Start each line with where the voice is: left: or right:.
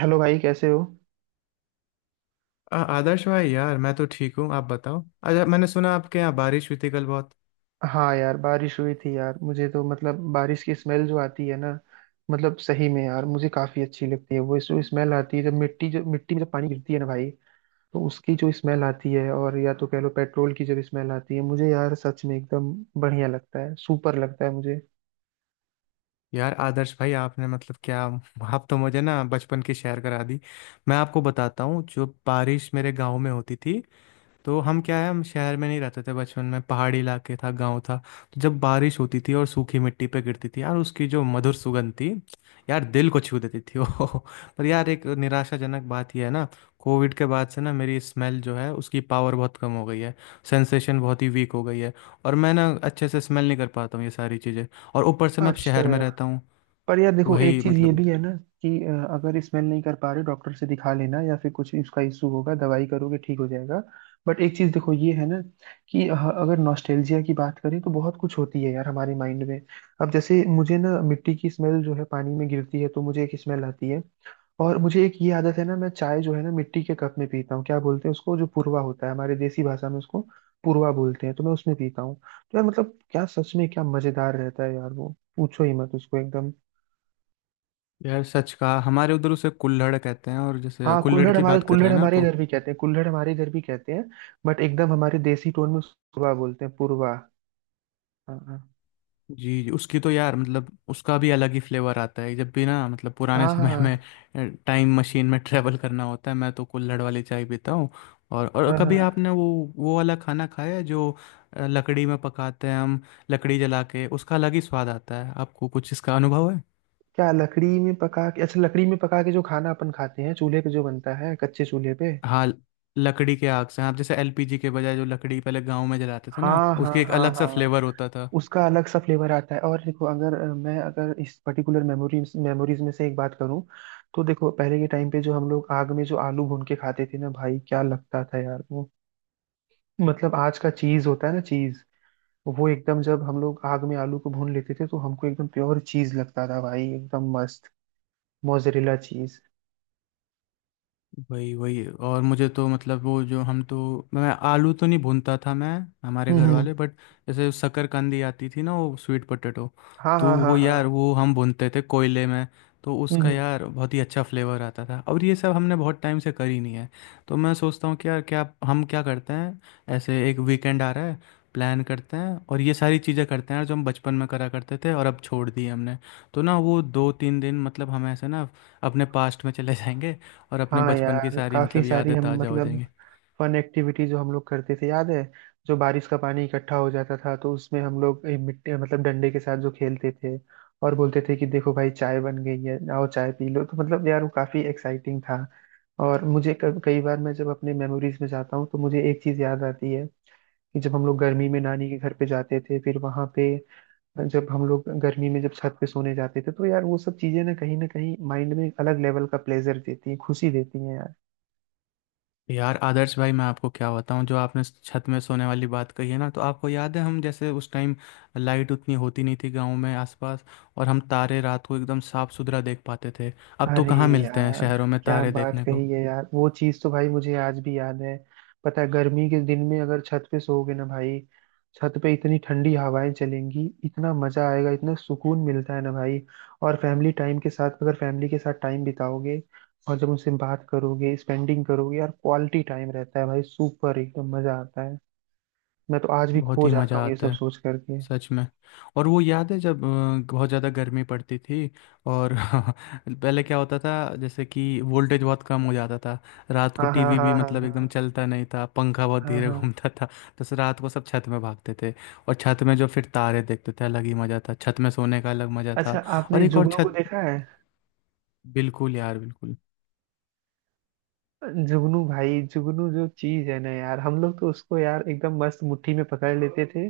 right: Hello भाई, कैसे हो।
left: आदर्श भाई, यार मैं तो ठीक हूँ। आप बताओ। अच्छा, मैंने सुना आपके यहाँ बारिश हुई थी कल बहुत।
right: हाँ यार, बारिश हुई थी यार। मुझे तो मतलब बारिश की स्मेल जो आती है ना, मतलब सही में यार मुझे काफी अच्छी लगती है। वो जो स्मेल आती है जब मिट्टी में जब पानी गिरती है ना भाई, तो उसकी जो स्मेल आती है। और या तो कह लो पेट्रोल की जब स्मेल आती है, मुझे यार सच में एकदम बढ़िया लगता है, सुपर लगता है मुझे।
left: यार आदर्श भाई, आपने मतलब क्या, आप तो मुझे ना बचपन की शेयर करा दी। मैं आपको बताता हूँ जो बारिश मेरे गांव में होती थी, तो हम क्या है, हम शहर में नहीं रहते थे बचपन में, पहाड़ी इलाके था, गांव था। तो जब बारिश होती थी और सूखी मिट्टी पे गिरती थी यार, उसकी जो मधुर सुगंध थी यार, दिल को छू देती थी वो। पर यार एक निराशाजनक बात यह है ना, कोविड के बाद से ना मेरी स्मेल जो है उसकी पावर बहुत कम हो गई है। सेंसेशन बहुत ही वीक हो गई है। और मैं ना अच्छे से स्मेल नहीं कर पाता हूँ ये सारी चीज़ें। और ऊपर से मैं अब
right: अच्छा।
left: शहर में रहता हूँ।
right: पर यार देखो, एक
left: वही,
right: चीज ये
left: मतलब।
right: भी है ना कि अगर स्मेल नहीं कर पा रहे डॉक्टर से दिखा लेना, या फिर कुछ इसका इशू होगा दवाई करोगे ठीक हो जाएगा। बट एक चीज देखो ये है ना कि अगर नॉस्टैल्जिया की बात करें तो बहुत कुछ होती है यार हमारे माइंड में। अब जैसे मुझे ना मिट्टी की स्मेल जो है पानी में गिरती है तो मुझे एक स्मेल आती है। और मुझे एक ये आदत है ना, मैं चाय जो है ना मिट्टी के कप में पीता हूँ। क्या बोलते हैं उसको, जो पूर्वा होता है हमारे देसी भाषा में, उसको पूर्वा बोलते हैं। तो मैं उसमें पीता हूँ, तो यार मतलब क्या सच में क्या मजेदार रहता है यार, वो पूछो ही मत उसको एकदम।
left: यार सच कहा, हमारे उधर उसे कुल्हड़ कहते हैं, और जैसे
right: हाँ,
left: कुल्हड़
right: कुल्हड़
left: की
right: हमारे
left: बात कर रहे
right: कुल्हड़
left: हैं ना
right: हमारे
left: आप।
right: इधर भी कहते हैं, कुल्हड़ हमारे इधर भी कहते हैं। बट एकदम हमारे देसी टोन में पुरवा बोलते हैं, पुरवा। हाँ, हाँ।
left: जी जी, उसकी तो यार मतलब उसका भी अलग ही फ्लेवर आता है, जब भी ना मतलब पुराने समय
right: हाँ,
left: में टाइम मशीन में ट्रेवल करना होता है, मैं तो कुल्हड़ वाली चाय पीता हूँ। और
right: हाँ। हाँ।
left: कभी
right: हाँ।
left: आपने वो वाला खाना खाया है जो लकड़ी में पकाते हैं हम। लकड़ी जला के उसका अलग ही स्वाद आता है। आपको कुछ इसका अनुभव है?
right: क्या लकड़ी में पका के, अच्छा लकड़ी में पका के जो खाना अपन खाते हैं चूल्हे पे जो बनता है, कच्चे चूल्हे पे।
left: हाँ। लकड़ी के आग से, आप जैसे एलपीजी के बजाय जो लकड़ी पहले गांव में जलाते थे ना,
right: हाँ, हाँ,
left: उसकी एक
right: हाँ,
left: अलग सा
right: हाँ।
left: फ्लेवर होता था।
right: उसका अलग सा फ्लेवर आता है। और देखो अगर मैं अगर इस पर्टिकुलर मेमोरीज मेमोरीज में से एक बात करूं, तो देखो पहले के टाइम पे जो हम लोग आग में जो आलू भून के खाते थे ना भाई, क्या लगता था यार वो। मतलब आज का चीज होता है ना, चीज। वो एकदम जब हम लोग आग में आलू को भून लेते थे, तो हमको एकदम प्योर चीज लगता था भाई, एकदम मस्त मोजरेला चीज।
left: वही वही। और मुझे तो मतलब वो जो हम तो, मैं आलू तो नहीं भूनता था मैं, हमारे
right: हम्म
left: घर
right: हम्म,
left: वाले। बट जैसे शकरकंदी आती थी ना, वो स्वीट पोटैटो,
right: हाँ,
left: तो
right: हाँ,
left: वो
right: हाँ,
left: यार
right: हाँ।
left: वो हम भूनते थे कोयले में। तो
right: हम्म,
left: उसका यार बहुत ही अच्छा फ्लेवर आता था, और ये सब हमने बहुत टाइम से करी नहीं है। तो मैं सोचता हूँ कि यार क्या, हम क्या करते हैं, ऐसे एक वीकेंड आ रहा है, प्लान करते हैं और ये सारी चीज़ें करते हैं यार, जो हम बचपन में करा करते थे और अब छोड़ दी हमने। तो ना वो 2-3 दिन मतलब हम ऐसे ना अपने पास्ट में चले जाएंगे, और अपने
right: हाँ
left: बचपन की
right: यार,
left: सारी
right: काफी
left: मतलब
right: सारी
left: यादें
right: हम
left: ताज़ा हो
right: मतलब
left: जाएंगी।
right: फन एक्टिविटी जो हम लोग करते थे याद है। जो बारिश का पानी इकट्ठा हो जाता था तो उसमें हम लोग मिट्टी मतलब डंडे के साथ जो खेलते थे, और बोलते थे कि देखो भाई चाय बन गई है, आओ चाय पी लो। तो मतलब यार वो काफी एक्साइटिंग था। और मुझे कई बार मैं जब अपने मेमोरीज में जाता हूँ, तो मुझे एक चीज याद आती है कि जब हम लोग गर्मी में नानी के घर पे जाते थे, फिर वहां पे जब हम लोग गर्मी में जब छत पे सोने जाते थे, तो यार वो सब चीजें ना कहीं माइंड में एक अलग लेवल का प्लेजर देती हैं, खुशी देती हैं यार।
left: यार आदर्श भाई, मैं आपको क्या बताऊं, जो आपने छत में सोने वाली बात कही है ना, तो आपको याद है हम जैसे उस टाइम लाइट उतनी होती नहीं थी गांव में आसपास, और हम तारे रात को एकदम साफ सुथरा देख पाते थे। अब तो
right: अरे
left: कहाँ मिलते हैं
right: यार,
left: शहरों में
right: क्या
left: तारे
right: बात
left: देखने को।
right: कही है यार। वो चीज तो भाई मुझे आज भी याद है। पता है गर्मी के दिन में अगर छत पे सोओगे ना भाई, छत पे इतनी ठंडी हवाएं चलेंगी, इतना मजा आएगा, इतना सुकून मिलता है ना भाई। और फैमिली टाइम के साथ, अगर फैमिली के साथ टाइम बिताओगे और जब उनसे बात करोगे, स्पेंडिंग करोगे यार, क्वालिटी टाइम रहता है भाई, सुपर एकदम मजा आता है। मैं तो आज भी
left: बहुत
right: खो
left: ही
right: जाता
left: मज़ा
right: हूँ ये
left: आता
right: सब
left: है,
right: सोच करके।
left: सच में। और वो याद है जब बहुत ज़्यादा गर्मी पड़ती थी, और पहले क्या होता था, जैसे कि वोल्टेज बहुत कम हो जाता था, रात को
right: हाँ, हाँ,
left: टीवी
right: हाँ,
left: भी
right: हाँ,
left: मतलब एकदम
right: हाँ।
left: चलता नहीं था, पंखा बहुत
right: हाँ,
left: धीरे
right: हाँ, हाँ।
left: घूमता था। तो से रात को सब छत में भागते थे, और छत में जो फिर तारे देखते थे, अलग ही मज़ा था, छत में सोने का अलग मज़ा
right: अच्छा,
left: था। और
right: आपने
left: एक और
right: जुगनू को
left: छत।
right: देखा।
left: बिल्कुल यार, बिल्कुल।
right: जुगनू भाई, जुगनू जो चीज है ना यार, हम लोग तो उसको यार एकदम मस्त मुट्ठी में पकड़ लेते थे,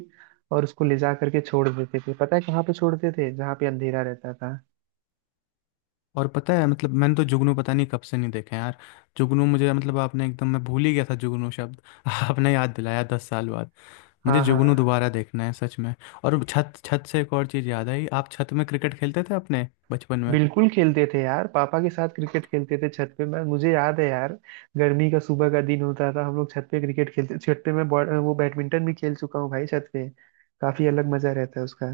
right: और उसको ले जा करके छोड़ देते थे। पता है कहाँ पे छोड़ते थे? जहाँ पे अंधेरा रहता था।
left: और पता है, मतलब मैंने तो जुगनू पता नहीं कब से नहीं देखे यार। जुगनू मुझे मतलब, आपने एकदम, मैं भूल ही गया था जुगनू शब्द, आपने याद दिलाया, 10 साल। मुझे
right: हाँ, हाँ।
left: जुगनू दोबारा देखना है सच में। और छत छत से एक और चीज़ याद आई। आप छत में क्रिकेट खेलते थे अपने बचपन में?
right: बिल्कुल खेलते थे यार, पापा के साथ क्रिकेट खेलते थे छत पे, मैं मुझे याद है यार। गर्मी का सुबह का दिन होता था, हम लोग छत पे क्रिकेट खेलते छत पे, मैं वो बैडमिंटन भी खेल चुका हूँ भाई छत पे। काफी अलग मजा रहता है उसका।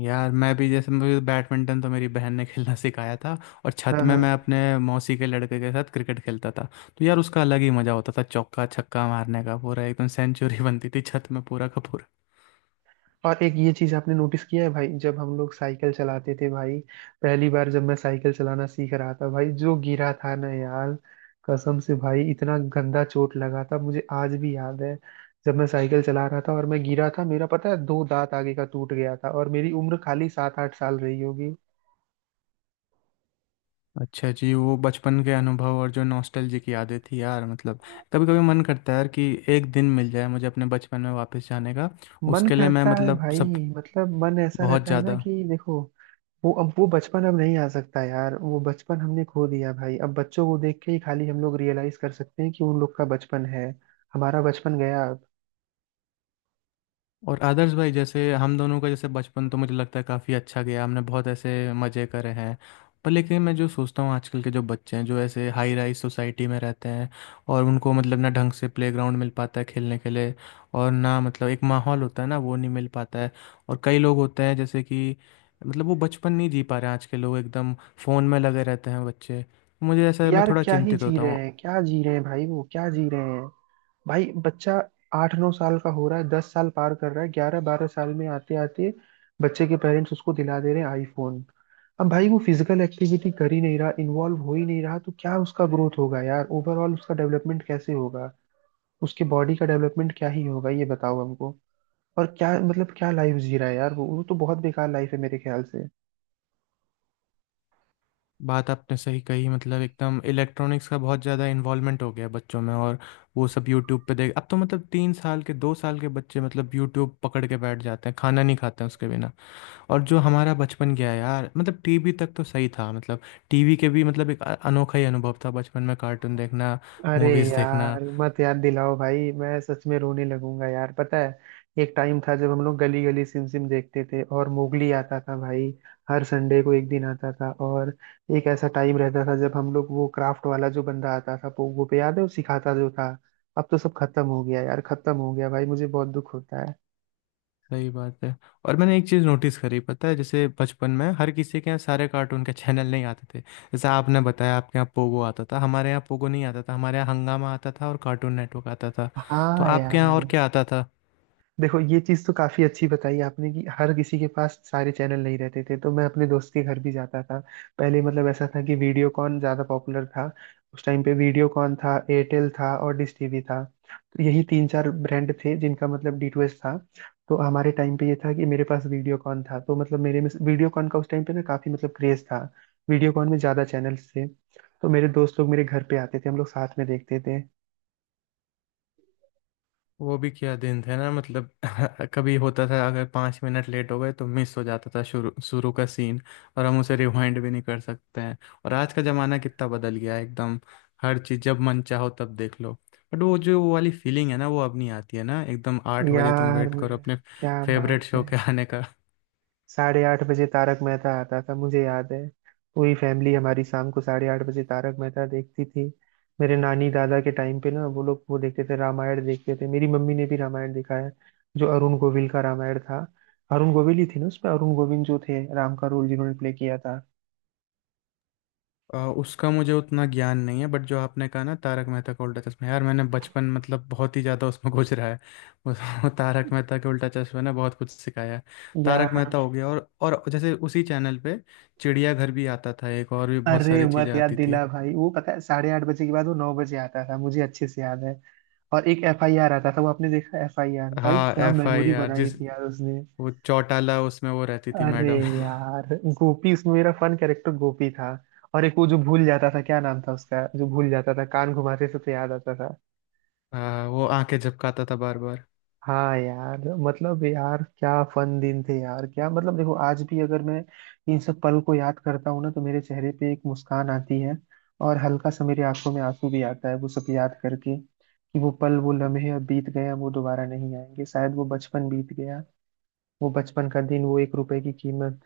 left: यार मैं भी, जैसे मुझे बैडमिंटन तो मेरी बहन ने खेलना सिखाया था, और छत
right: हाँ,
left: में
right: हाँ।
left: मैं अपने मौसी के लड़के के साथ क्रिकेट खेलता था। तो यार उसका अलग ही मज़ा होता था, चौका छक्का मारने का, पूरा एकदम सेंचुरी बनती थी छत में, पूरा का पूरा।
right: और एक ये चीज आपने नोटिस किया है भाई, जब हम लोग साइकिल चलाते थे भाई। पहली बार जब मैं साइकिल चलाना सीख रहा था भाई, जो गिरा था ना यार, कसम से भाई इतना गंदा चोट लगा था, मुझे आज भी याद है। जब मैं साइकिल चला रहा था और मैं गिरा था, मेरा पता है दो दांत आगे का टूट गया था, और मेरी उम्र खाली 7 8 साल रही होगी।
left: अच्छा जी, वो बचपन के अनुभव और जो नॉस्टैल्जी की यादें थी यार, मतलब कभी कभी मन करता है यार कि एक दिन मिल जाए मुझे अपने बचपन में वापस जाने का।
right: मन
left: उसके लिए मैं
right: करता है
left: मतलब सब।
right: भाई। मतलब मन ऐसा
left: बहुत
right: रहता है ना
left: ज़्यादा।
right: कि देखो, वो अब वो बचपन अब नहीं आ सकता यार, वो बचपन हमने खो दिया भाई। अब बच्चों को देख के ही खाली हम लोग रियलाइज कर सकते हैं कि उन लोग का बचपन है, हमारा बचपन गया अब।
left: और आदर्श भाई, जैसे हम दोनों का जैसे बचपन, तो मुझे लगता है काफ़ी अच्छा गया, हमने बहुत ऐसे मज़े करे हैं। पर लेकिन मैं जो सोचता हूँ, आजकल के जो बच्चे हैं, जो ऐसे हाई राइज सोसाइटी में रहते हैं, और उनको मतलब ना ढंग से प्लेग्राउंड मिल पाता है खेलने के लिए, और ना मतलब एक माहौल होता है ना, वो नहीं मिल पाता है। और कई लोग होते हैं जैसे कि, मतलब वो बचपन नहीं जी पा रहे हैं आज के लोग, एकदम फ़ोन में लगे रहते हैं बच्चे। मुझे ऐसा, मैं
right: यार
left: थोड़ा
right: क्या ही
left: चिंतित
right: जी
left: होता
right: रहे
left: हूँ।
right: हैं, क्या जी रहे हैं भाई, वो क्या जी रहे हैं। भाई बच्चा 8 9 साल का हो रहा है, 10 साल पार कर रहा है, 11 12 साल में आते आते बच्चे के पेरेंट्स उसको दिला दे रहे हैं आईफोन। अब भाई वो फिजिकल एक्टिविटी कर ही नहीं रहा, इन्वॉल्व हो ही नहीं रहा, तो क्या उसका ग्रोथ होगा यार, ओवरऑल उसका डेवलपमेंट कैसे होगा? उसके बॉडी का डेवलपमेंट क्या ही होगा, ये बताओ हमको। और क्या मतलब क्या लाइफ जी रहा है यार वो तो बहुत बेकार लाइफ है मेरे ख्याल से।
left: बात आपने सही कही, मतलब एकदम इलेक्ट्रॉनिक्स का बहुत ज़्यादा इन्वॉल्वमेंट हो गया है बच्चों में, और वो सब यूट्यूब पे देख। अब तो मतलब 3 साल के, 2 साल के बच्चे मतलब यूट्यूब पकड़ के बैठ जाते हैं, खाना नहीं खाते हैं उसके बिना। और जो हमारा बचपन गया है यार, मतलब टीवी तक तो सही था, मतलब टीवी के भी मतलब एक अनोखा ही अनुभव था बचपन में, कार्टून देखना,
right: अरे
left: मूवीज़ देखना।
right: यार मत याद दिलाओ भाई, मैं सच में रोने लगूंगा यार। पता है, एक टाइम था जब हम लोग गली गली सिम सिम देखते थे, और मोगली आता था भाई, हर संडे को एक दिन आता था। और एक ऐसा टाइम रहता था जब हम लोग वो क्राफ्ट वाला जो बंदा आता था पोगो पे, याद है वो सिखाता जो था। अब तो सब खत्म हो गया यार, खत्म हो गया भाई, मुझे बहुत दुख होता है।
left: सही बात है। और मैंने एक चीज़ नोटिस करी, पता है, जैसे बचपन में हर किसी के यहाँ सारे कार्टून के चैनल नहीं आते थे, जैसे आपने बताया आपके यहाँ पोगो आता था, हमारे यहाँ पोगो नहीं आता था, हमारे यहाँ हंगामा आता था और कार्टून नेटवर्क आता था। तो
right: हाँ
left: आपके यहाँ और
right: यार।
left: क्या आता था?
right: देखो ये चीज तो काफी अच्छी बताई आपने कि हर किसी के पास सारे चैनल नहीं रहते थे, तो मैं अपने दोस्त के घर भी जाता था। पहले मतलब ऐसा था कि वीडियोकॉन ज्यादा पॉपुलर था। उस टाइम पे वीडियोकॉन था, एयरटेल था, और डिश टीवी था। तो यही 3 4 ब्रांड थे जिनका मतलब DTH था। तो हमारे टाइम पे ये था कि मेरे पास वीडियोकॉन था, तो मतलब मेरे में वीडियोकॉन का उस टाइम पे ना काफी मतलब क्रेज था, वीडियोकॉन में ज्यादा चैनल्स थे। तो मेरे दोस्त लोग मेरे घर पे आते थे, हम लोग साथ में देखते थे।
left: वो भी क्या दिन थे ना मतलब। कभी होता था अगर 5 मिनट लेट हो गए तो मिस हो जाता था शुरू शुरू का सीन, और हम उसे रिवाइंड भी नहीं कर सकते हैं। और आज का ज़माना कितना बदल गया है एकदम, हर चीज़ जब मन चाहो तब देख लो। बट वो जो वो वाली फीलिंग है ना वो अब नहीं आती है ना, एकदम 8 बजे तुम
right: यार
left: वेट करो अपने
right: क्या बात
left: फेवरेट शो
right: है।
left: के आने का।
right: साढ़े आठ बजे तारक मेहता आता था, मुझे याद है। पूरी फैमिली हमारी शाम को 8:30 बजे तारक मेहता देखती थी। मेरे नानी दादा के टाइम पे ना वो लोग वो देखते थे, रामायण देखते थे। मेरी मम्मी ने भी रामायण देखा है, जो अरुण गोविल का रामायण था। अरुण गोविल ही थे ना उसमें, अरुण गोविंद जो थे, राम का रोल जिन्होंने प्ले किया था।
left: उसका मुझे उतना ज्ञान नहीं है, बट जो आपने कहा ना तारक मेहता का उल्टा चश्मा, यार मैंने बचपन, मतलब बहुत ही ज़्यादा उसमें घुस रहा है, उस, वो तारक मेहता के उल्टा चश्मा ने बहुत कुछ सिखाया है। तारक
right: यार
left: मेहता हो गया, और जैसे उसी चैनल पे चिड़ियाघर भी आता था, एक और भी बहुत
right: अरे
left: सारी चीज़ें
right: मत याद
left: आती थी।
right: दिला भाई, वो पता है 8:30 बजे के बाद वो 9 बजे आता था, मुझे अच्छे से याद है। और एक FIR आता था, वो आपने देखा FIR भाई,
left: हाँ
right: क्या
left: एफ आई
right: मेमोरी
left: आर,
right: बनाई
left: जिस,
right: थी यार उसने।
left: वो चौटाला उसमें वो रहती थी
right: अरे
left: मैडम।
right: यार, गोपी, उसमें मेरा फन कैरेक्टर गोपी था। और एक वो जो भूल जाता था, क्या नाम था उसका, जो भूल जाता था कान घुमाते से तो याद आता था।
left: हाँ वो आंखें झपकाता था बार बार।
right: हाँ यार, मतलब यार क्या फन दिन थे यार। क्या मतलब देखो, आज भी अगर मैं इन सब पल को याद करता हूँ ना, तो मेरे चेहरे पे एक मुस्कान आती है, और हल्का सा मेरी आंखों में आंसू भी आता है वो सब याद करके, कि वो पल वो लम्हे अब बीत गए, अब वो दोबारा नहीं आएंगे, शायद वो बचपन बीत गया। वो बचपन का दिन वो 1 रुपए की कीमत।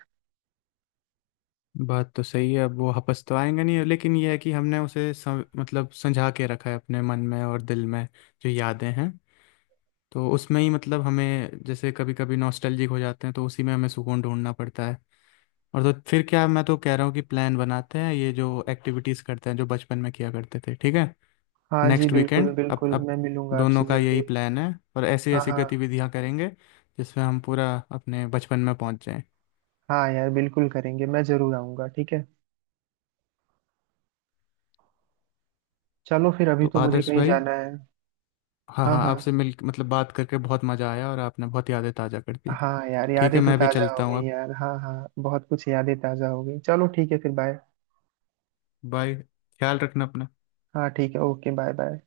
left: बात तो सही है, अब वो हपस तो आएंगे नहीं, लेकिन ये है कि हमने उसे मतलब संजा के रखा है अपने मन में और दिल में, जो यादें हैं, तो उसमें ही मतलब हमें जैसे कभी कभी नॉस्टैल्जिक हो जाते हैं तो उसी में हमें सुकून ढूंढना पड़ता है। और तो फिर क्या, मैं तो कह रहा हूँ कि प्लान बनाते हैं, ये जो एक्टिविटीज़ करते हैं जो बचपन में किया करते थे, ठीक है?
right: हाँ जी,
left: नेक्स्ट
right: बिल्कुल,
left: वीकेंड, अब
right: बिल्कुल,
left: अब
right: मैं मिलूंगा
left: दोनों
right: आपसे
left: का यही
right: जल्दी।
left: प्लान है, और ऐसी
right: हाँ,
left: ऐसी
right: हाँ।
left: गतिविधियाँ करेंगे जिसमें हम पूरा अपने बचपन में पहुँच जाएं।
right: हाँ यार बिल्कुल करेंगे, मैं जरूर आऊंगा, ठीक है। चलो फिर, अभी
left: तो
right: तो मुझे
left: आदर्श
right: कहीं
left: भाई,
right: जाना है।
left: हाँ
right: हाँ,
left: हाँ,
right: हाँ।
left: आपसे मिल मतलब बात करके बहुत मज़ा आया, और आपने बहुत यादें ताज़ा कर दी।
right: हाँ यार,
left: ठीक
right: यादें
left: है,
right: तो
left: मैं भी
right: ताज़ा हो
left: चलता हूँ
right: गई
left: अब।
right: यार, हाँ हाँ बहुत कुछ यादें ताज़ा हो गई। चलो ठीक है फिर, बाय।
left: बाय। ख्याल रखना अपना।
right: हाँ ठीक है, ओके बाय बाय।